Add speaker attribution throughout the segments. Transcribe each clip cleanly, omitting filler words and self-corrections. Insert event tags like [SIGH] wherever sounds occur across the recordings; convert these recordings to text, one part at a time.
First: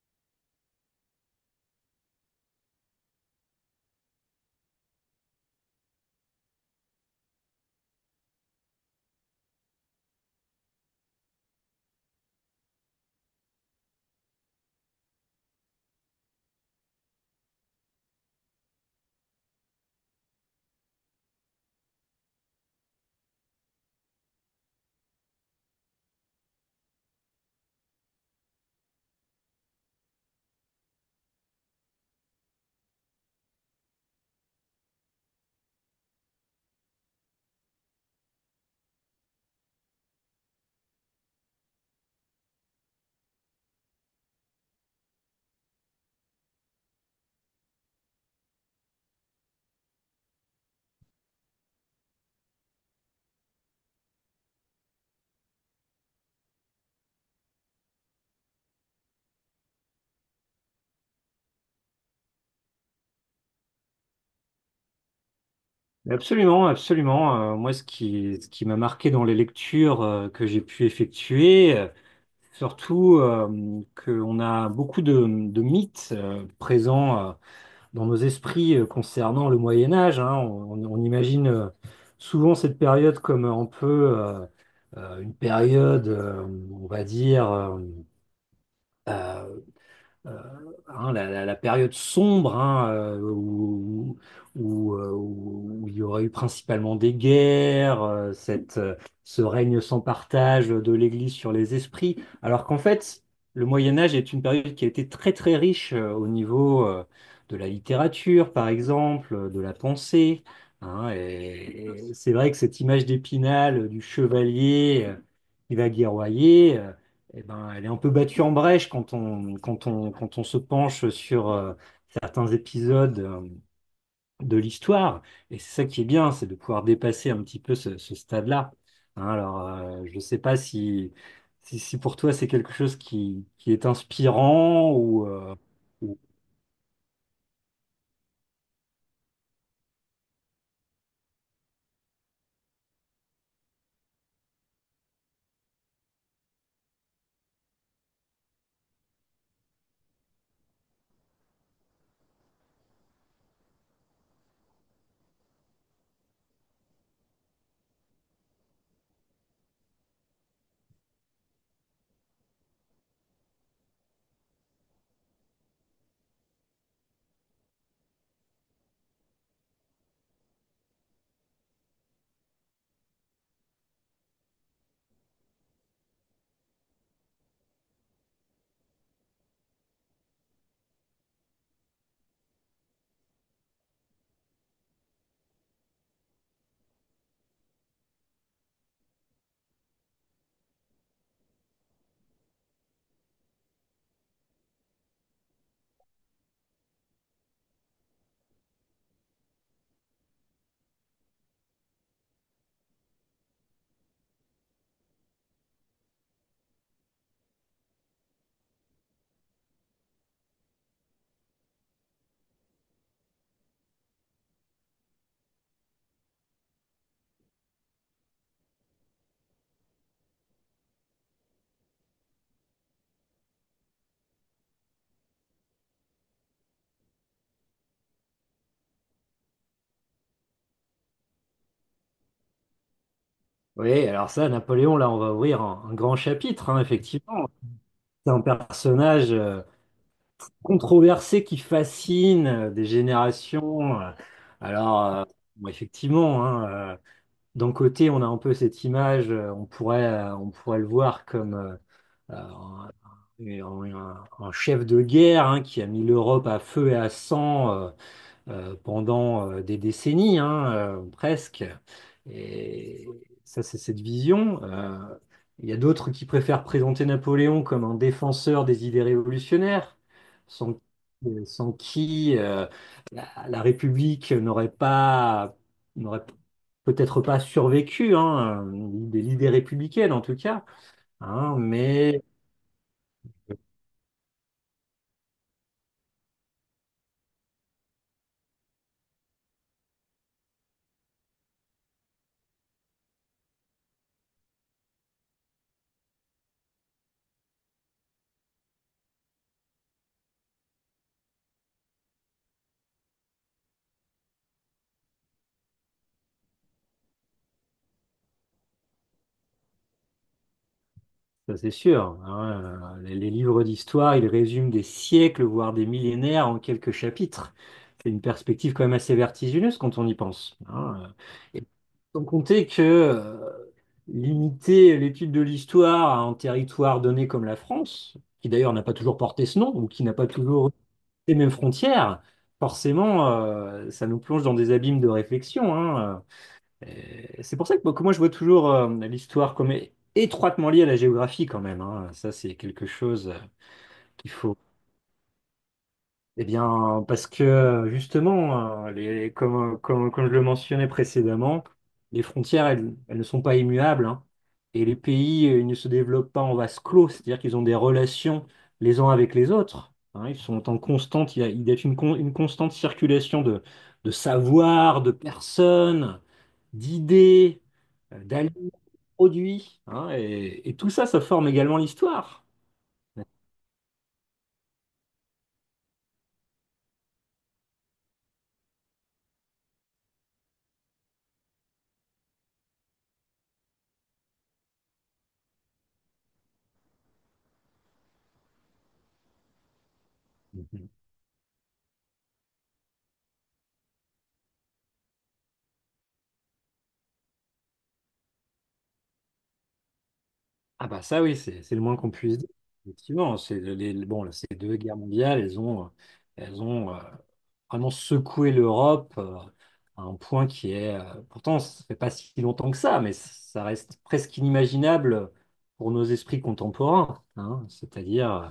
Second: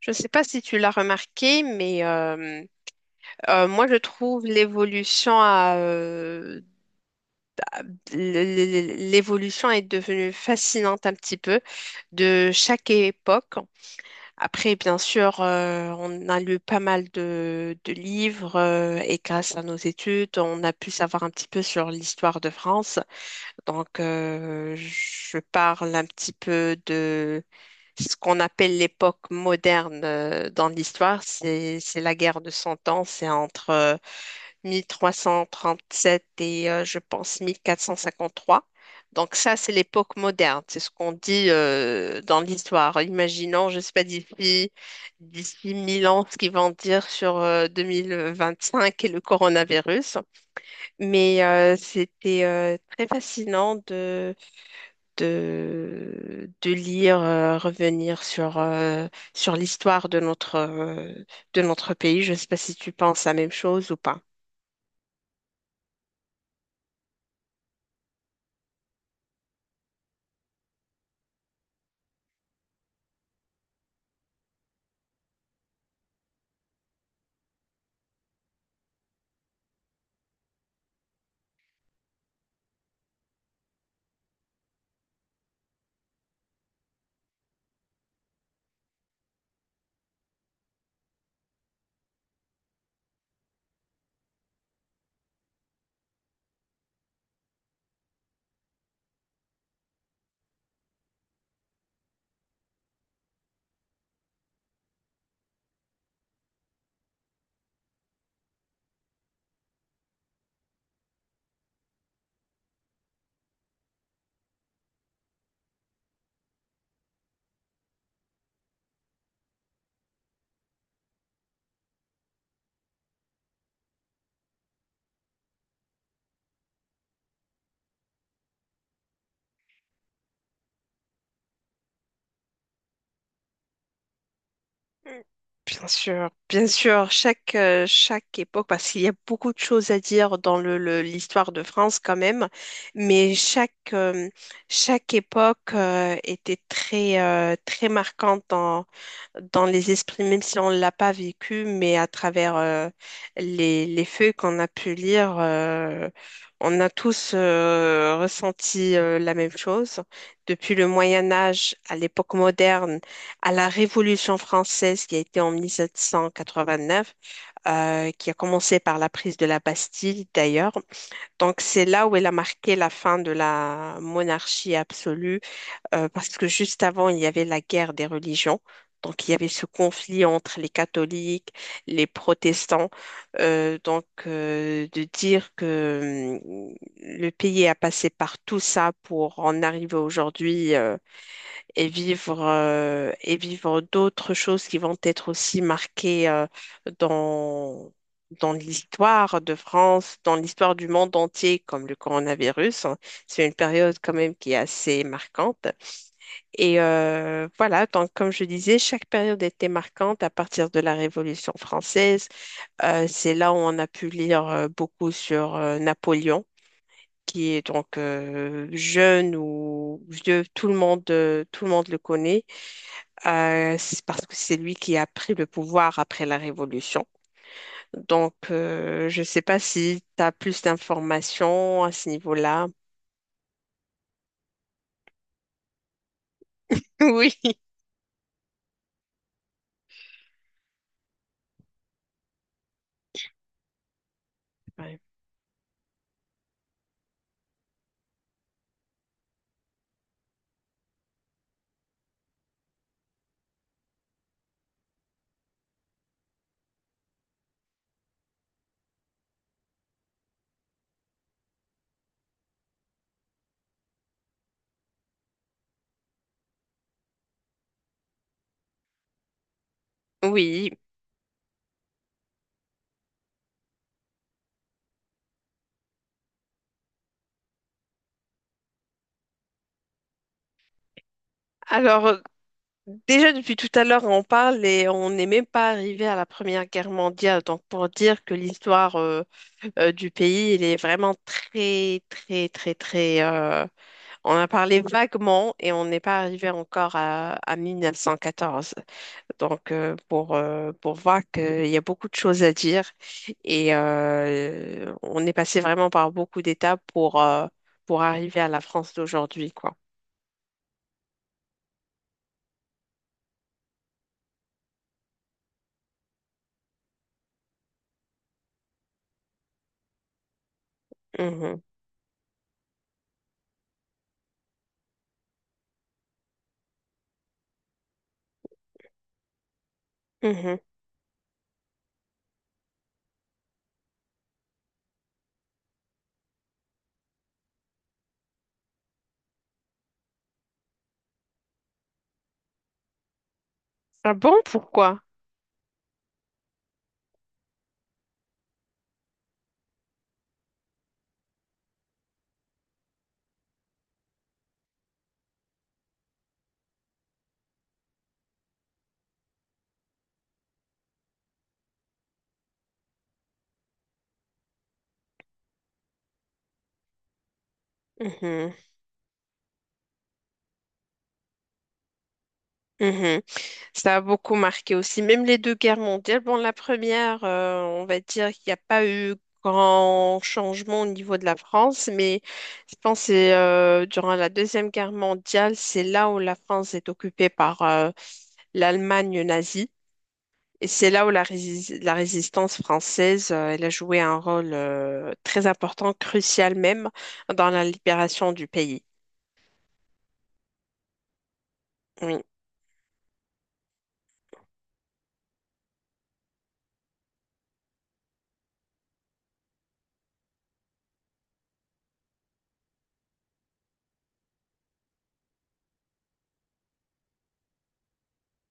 Speaker 1: Je ne sais pas si tu l'as remarqué, mais moi je trouve l'évolution l'évolution est devenue fascinante un petit peu de chaque époque. Après, bien sûr, on a lu pas mal de livres et grâce à nos études, on a pu savoir un petit peu sur l'histoire de France. Donc, je parle un petit peu de ce qu'on appelle l'époque moderne dans l'histoire. C'est la guerre de Cent Ans. C'est entre 1337 et je pense 1453. Donc ça, c'est l'époque moderne, c'est ce qu'on dit dans l'histoire. Imaginons, je ne sais pas, d'ici 1000 ans, ce qu'ils vont dire sur 2025 et le coronavirus. Mais c'était très fascinant de lire, revenir sur, sur l'histoire de notre pays. Je ne sais pas si tu penses la même chose ou pas.
Speaker 2: Absolument, absolument. Moi, ce qui m'a marqué dans les lectures que j'ai pu effectuer, surtout qu'on a beaucoup de mythes présents dans nos esprits concernant le Moyen Âge, hein. On imagine souvent cette période comme un peu euh, une période, on va dire, euh, euh, hein, la période sombre hein, où, où il y aurait eu principalement des guerres, ce règne sans partage de l'Église sur les esprits, alors qu'en fait, le Moyen Âge est une période qui a été très très riche au niveau de la littérature, par exemple, de la pensée. Hein, et c'est vrai que cette image d'Épinal, du chevalier qui va guerroyer, eh ben, elle est un peu battue en brèche quand on se penche sur certains épisodes de l'histoire. Et c'est ça qui est bien, c'est de pouvoir dépasser un petit peu ce, ce stade-là. Hein, alors, je ne sais pas si pour toi c'est quelque chose qui est inspirant ou-
Speaker 1: Bien sûr, chaque époque, parce qu'il y a beaucoup de choses à dire dans l'histoire de France quand même, mais chaque époque était très, très marquante dans les esprits, même si on ne l'a pas vécu, mais à travers les feuilles qu'on a pu lire, on a tous ressenti la même chose. Depuis le Moyen Âge à l'époque moderne, à la Révolution française qui a été en 1789, qui a commencé par la prise de la Bastille d'ailleurs. Donc c'est là où elle a marqué la fin de la monarchie absolue parce que juste avant, il y avait la guerre des religions. Donc, il y avait ce conflit entre les catholiques, les protestants. Donc, de dire que le pays a passé par tout ça pour en arriver aujourd'hui et vivre d'autres choses qui vont être aussi marquées dans, dans l'histoire de France, dans l'histoire du monde entier, comme le coronavirus. Hein. C'est une période quand même qui est assez marquante. Et voilà, donc comme je disais, chaque période était marquante à partir de la Révolution française. C'est là où on a pu lire beaucoup sur Napoléon, qui est donc jeune ou vieux, tout le monde le connaît, c'est parce que c'est lui qui a pris le pouvoir après la Révolution. Donc, je ne sais pas si tu as plus d'informations à ce niveau-là. [LAUGHS]
Speaker 2: Oui, alors ça, Napoléon, là, on va ouvrir un grand chapitre, hein, effectivement.
Speaker 1: Oui.
Speaker 2: C'est un personnage controversé qui fascine des générations. Euh.
Speaker 1: Ouais.
Speaker 2: Alors, bon, effectivement, hein, d'un côté, on a un peu cette image, on pourrait le voir comme un, un chef de guerre hein, qui a mis l'Europe à feu et à sang. Pendant des décennies, hein, presque. Et ça, c'est cette vision. Il y a d'autres qui préfèrent présenter Napoléon comme un défenseur des idées révolutionnaires,
Speaker 1: Oui.
Speaker 2: sans, sans qui la, la République n'aurait peut-être pas survécu, hein, l'idée républicaine en tout cas. Hein,
Speaker 1: Alors,
Speaker 2: mais
Speaker 1: déjà depuis tout à l'heure, on parle et on n'est même pas arrivé à la Première Guerre mondiale. Donc pour dire que l'histoire du pays, il est vraiment très, très, très, très. On a parlé vaguement et on n'est pas arrivé encore à 1914. Donc pour voir qu'il y a beaucoup de choses à dire et on est passé vraiment par beaucoup d'étapes pour arriver à la France d'aujourd'hui, quoi.
Speaker 2: Ça, c'est sûr. Hein, les livres d'histoire, ils résument des siècles, voire des millénaires en quelques chapitres. C'est une perspective quand même assez vertigineuse quand on y pense. Hein.
Speaker 1: Mhm.
Speaker 2: Et sans compter que limiter l'étude de l'histoire à un territoire donné comme la France, qui d'ailleurs n'a pas toujours porté ce nom, ou qui n'a pas
Speaker 1: Mhm.
Speaker 2: toujours les mêmes frontières, forcément, ça nous plonge dans des abîmes de réflexion. Hein. Et c'est pour ça que moi, je vois toujours l'histoire comme étroitement liée à la géographie quand même. Hein. Ça, c'est quelque chose
Speaker 1: Ah
Speaker 2: qu'il
Speaker 1: bon,
Speaker 2: faut.
Speaker 1: pourquoi?
Speaker 2: Eh bien, parce que justement, les, comme je le mentionnais précédemment, les frontières, elles, elles ne sont pas immuables. Hein. Et les pays, ils ne se développent pas en vase clos, c'est-à-dire qu'ils ont des relations les uns avec les autres. Hein. Ils sont en constante, il y a une, une constante circulation de savoir, de personnes d'idées, d'aliments, de produits. Hein, et tout ça, ça forme également l'histoire.
Speaker 1: Mhm.
Speaker 2: [LAUGHS]
Speaker 1: Ça a beaucoup marqué aussi. Même les deux guerres mondiales. Bon, la première, on va dire qu'il n'y a pas eu grand changement au niveau de la France, mais je pense que c'est, durant la Deuxième Guerre mondiale, c'est là où la France est occupée par l'Allemagne nazie. Et
Speaker 2: Mhm.
Speaker 1: c'est là où la résistance française, elle a joué un rôle très important, crucial même, dans la libération du pays.
Speaker 2: Ah bah ça oui, c'est le moins qu'on
Speaker 1: Oui,
Speaker 2: puisse dire. Effectivement, c'est les, bon, là, ces deux guerres mondiales, elles ont vraiment secoué l'Europe à un point qui est, pourtant, ça fait pas si longtemps que ça, mais ça reste presque inimaginable pour nos esprits contemporains. Hein. C'est-à-dire,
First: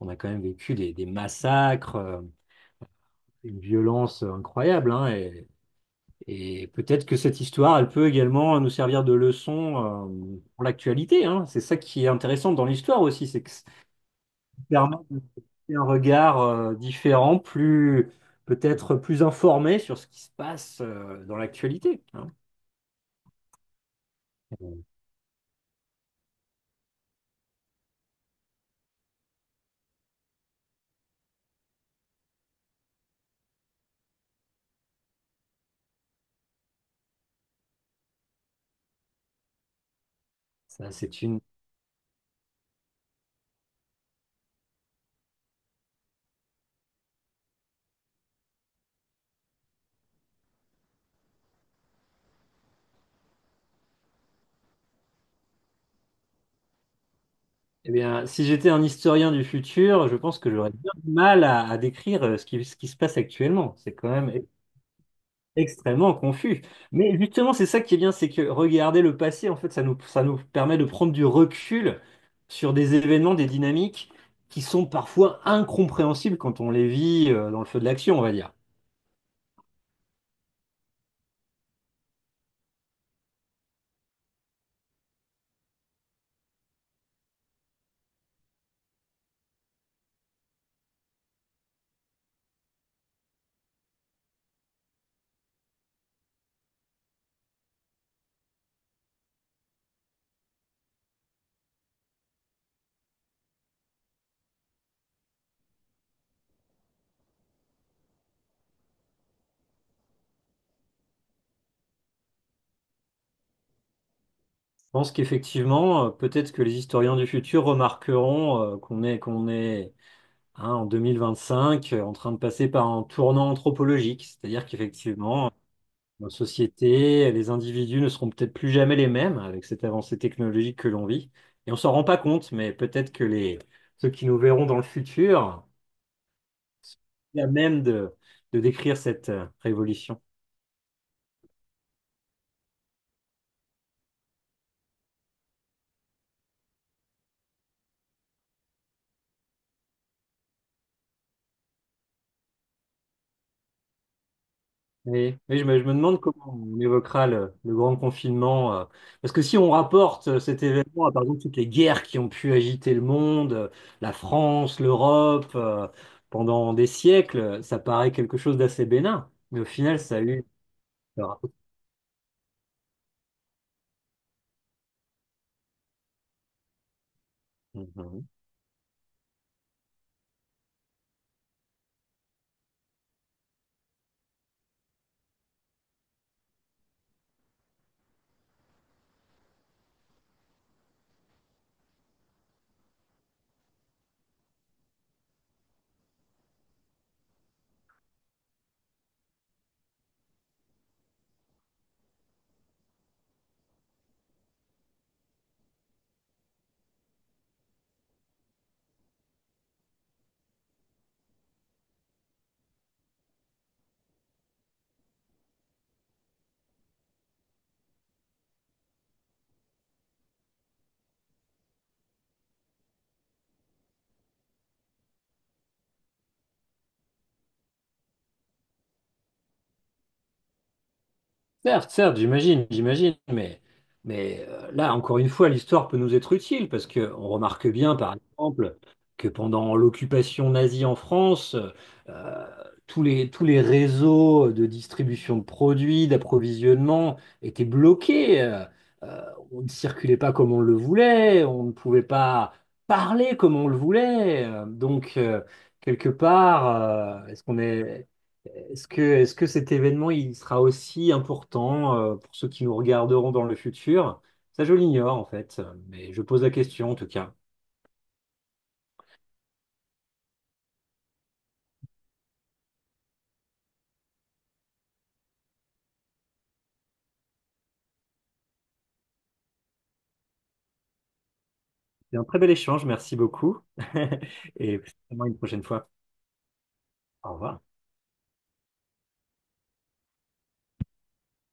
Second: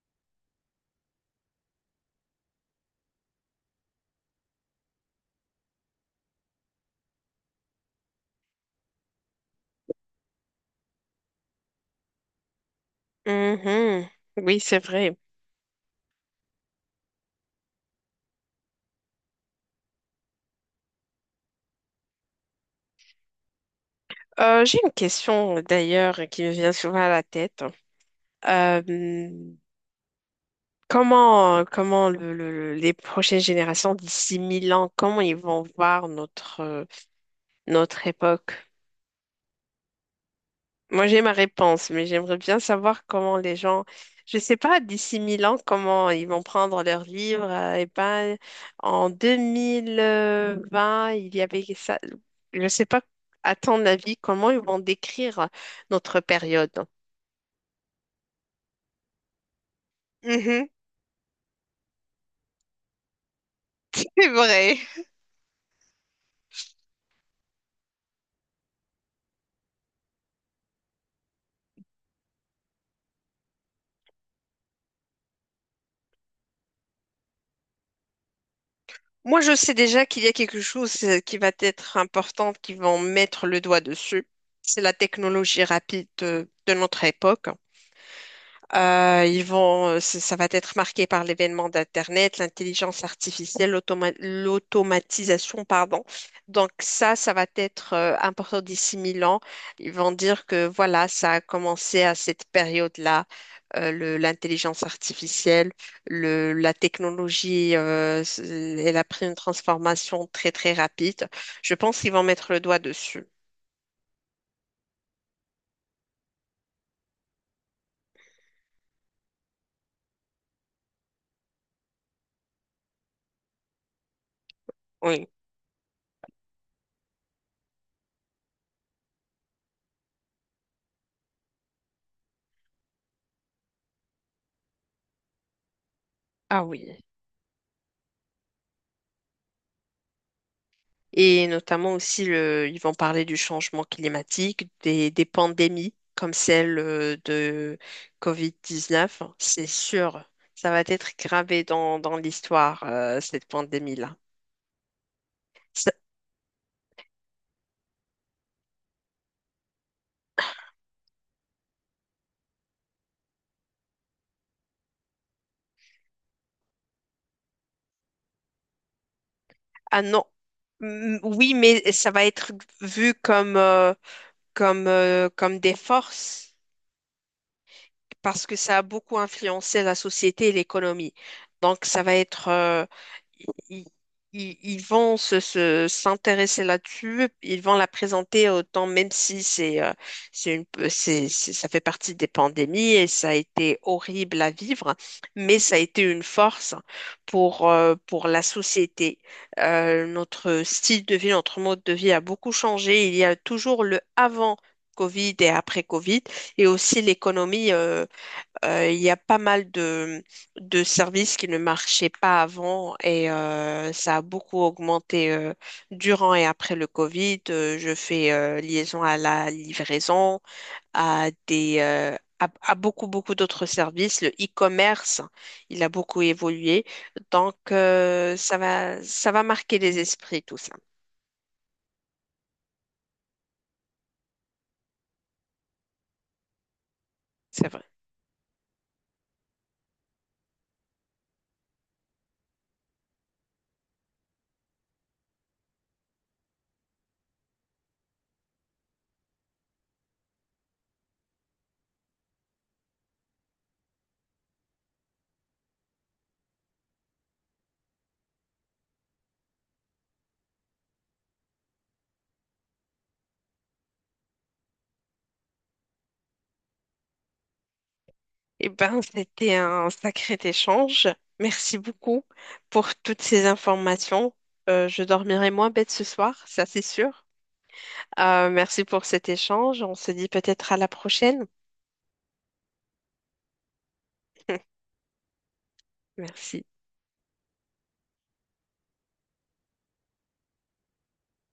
Speaker 2: on a quand même vécu des massacres, une violence incroyable, hein, et peut-être que cette histoire, elle peut également nous servir de leçon pour l'actualité, hein. C'est ça qui est intéressant dans l'histoire aussi, c'est que ça
Speaker 1: mhm. Oui, c'est
Speaker 2: permet
Speaker 1: vrai.
Speaker 2: de porter un regard différent, plus peut-être plus informé sur ce qui se passe dans l'actualité, hein.
Speaker 1: J'ai une question d'ailleurs qui me vient souvent à la tête. Euh, comment les prochaines générations d'ici 1000 ans, comment ils vont voir notre, notre époque?
Speaker 2: Ça,
Speaker 1: Moi, j'ai
Speaker 2: c'est
Speaker 1: ma
Speaker 2: une...
Speaker 1: réponse, mais j'aimerais bien savoir comment les gens, je sais pas, d'ici 1000 ans, comment ils vont prendre leurs livres. Et ben, en deux mille vingt il y avait ça. Je sais pas, à ton avis, comment ils vont décrire notre période?
Speaker 2: Eh bien, si j'étais un historien du futur, je pense que
Speaker 1: Mhm,
Speaker 2: j'aurais
Speaker 1: [LAUGHS]
Speaker 2: bien du mal à décrire ce qui se passe actuellement. C'est quand
Speaker 1: c'est
Speaker 2: même
Speaker 1: vrai.
Speaker 2: extrêmement confus. Mais justement, c'est ça qui est bien, c'est que regarder le passé, en fait, ça nous permet de prendre du recul sur des événements, des dynamiques qui sont parfois incompréhensibles quand on les vit dans le feu de l'action, on va dire.
Speaker 1: Moi, je sais déjà qu'il y a quelque chose qui va être important, qui vont mettre le doigt dessus. C'est la technologie rapide de notre époque. Ils vont, ça ça va être marqué par l'événement d'Internet, l'intelligence artificielle, l'automatisation, pardon. Donc ça va être important d'ici mille ans. Ils vont dire que voilà, ça a commencé à cette période-là, l'intelligence artificielle, la technologie, elle a pris une transformation très très rapide. Je pense qu'ils vont mettre le doigt dessus.
Speaker 2: Je pense qu'effectivement, peut-être que les historiens du futur remarqueront qu'on est hein, en 2025 en train de passer par un tournant anthropologique, c'est-à-dire
Speaker 1: Oui.
Speaker 2: qu'effectivement, nos sociétés, les individus ne seront peut-être plus jamais les mêmes avec cette avancée technologique que l'on vit. Et on s'en rend pas compte, mais peut-être que les, ceux qui nous verront dans le futur,
Speaker 1: Ah oui.
Speaker 2: il y a même de décrire cette révolution.
Speaker 1: Et notamment aussi, ils vont parler du changement climatique, des pandémies comme celle de Covid-19. C'est sûr, ça va être gravé dans l'histoire, cette pandémie-là.
Speaker 2: Oui, je
Speaker 1: Ça-
Speaker 2: me demande comment on évoquera le grand confinement. Parce que si on rapporte cet événement à, par exemple, toutes les guerres qui ont pu agiter le monde, la France, l'Europe, pendant des siècles, ça paraît quelque chose d'assez bénin. Mais au final,
Speaker 1: Ah
Speaker 2: ça a
Speaker 1: non,
Speaker 2: eu...
Speaker 1: mm, oui, mais ça va être vu comme, comme des forces, parce que ça a beaucoup influencé la société et l'économie. Donc, ça va être, ils, ils- ils vont s'intéresser là-dessus, ils vont la présenter autant, même si c'est, c'est une, c'est- ça fait partie des pandémies et ça a été horrible à vivre, mais ça a été une force pour la société. Notre style de vie, notre mode de vie a beaucoup changé. Il y a toujours le avant. Covid et après Covid, et aussi l'économie. Il y a pas mal de services qui ne marchaient pas avant et ça a beaucoup augmenté durant et après le Covid. Je fais liaison à la livraison, à beaucoup, beaucoup d'autres services. Le e-commerce, il a beaucoup évolué. Donc, ça va marquer les esprits, tout ça.
Speaker 2: Certes, certes, j'imagine, j'imagine, mais là, encore une fois, l'histoire peut nous être utile parce que on remarque
Speaker 1: C'est vrai.
Speaker 2: bien, par exemple, que pendant l'occupation nazie en France, euh, tous les réseaux de distribution de produits, d'approvisionnement étaient bloqués. Euh, on ne circulait pas comme on le voulait, on ne pouvait pas parler comme on le voulait. Donc, quelque part, est-ce qu'on est... est-ce que cet événement, il sera aussi important pour ceux qui nous regarderont dans le futur? Ça, je l'ignore en fait, mais je pose la question en tout cas.
Speaker 1: Eh ben, c'était un sacré échange. Merci beaucoup pour toutes ces informations. Je dormirai moins bête ce soir, ça c'est sûr. Merci pour cet échange. On se dit peut-être à la prochaine.
Speaker 2: C'est un très bel échange, merci beaucoup. [LAUGHS]
Speaker 1: [LAUGHS]
Speaker 2: Et certainement une prochaine fois.
Speaker 1: Merci.
Speaker 2: Au revoir.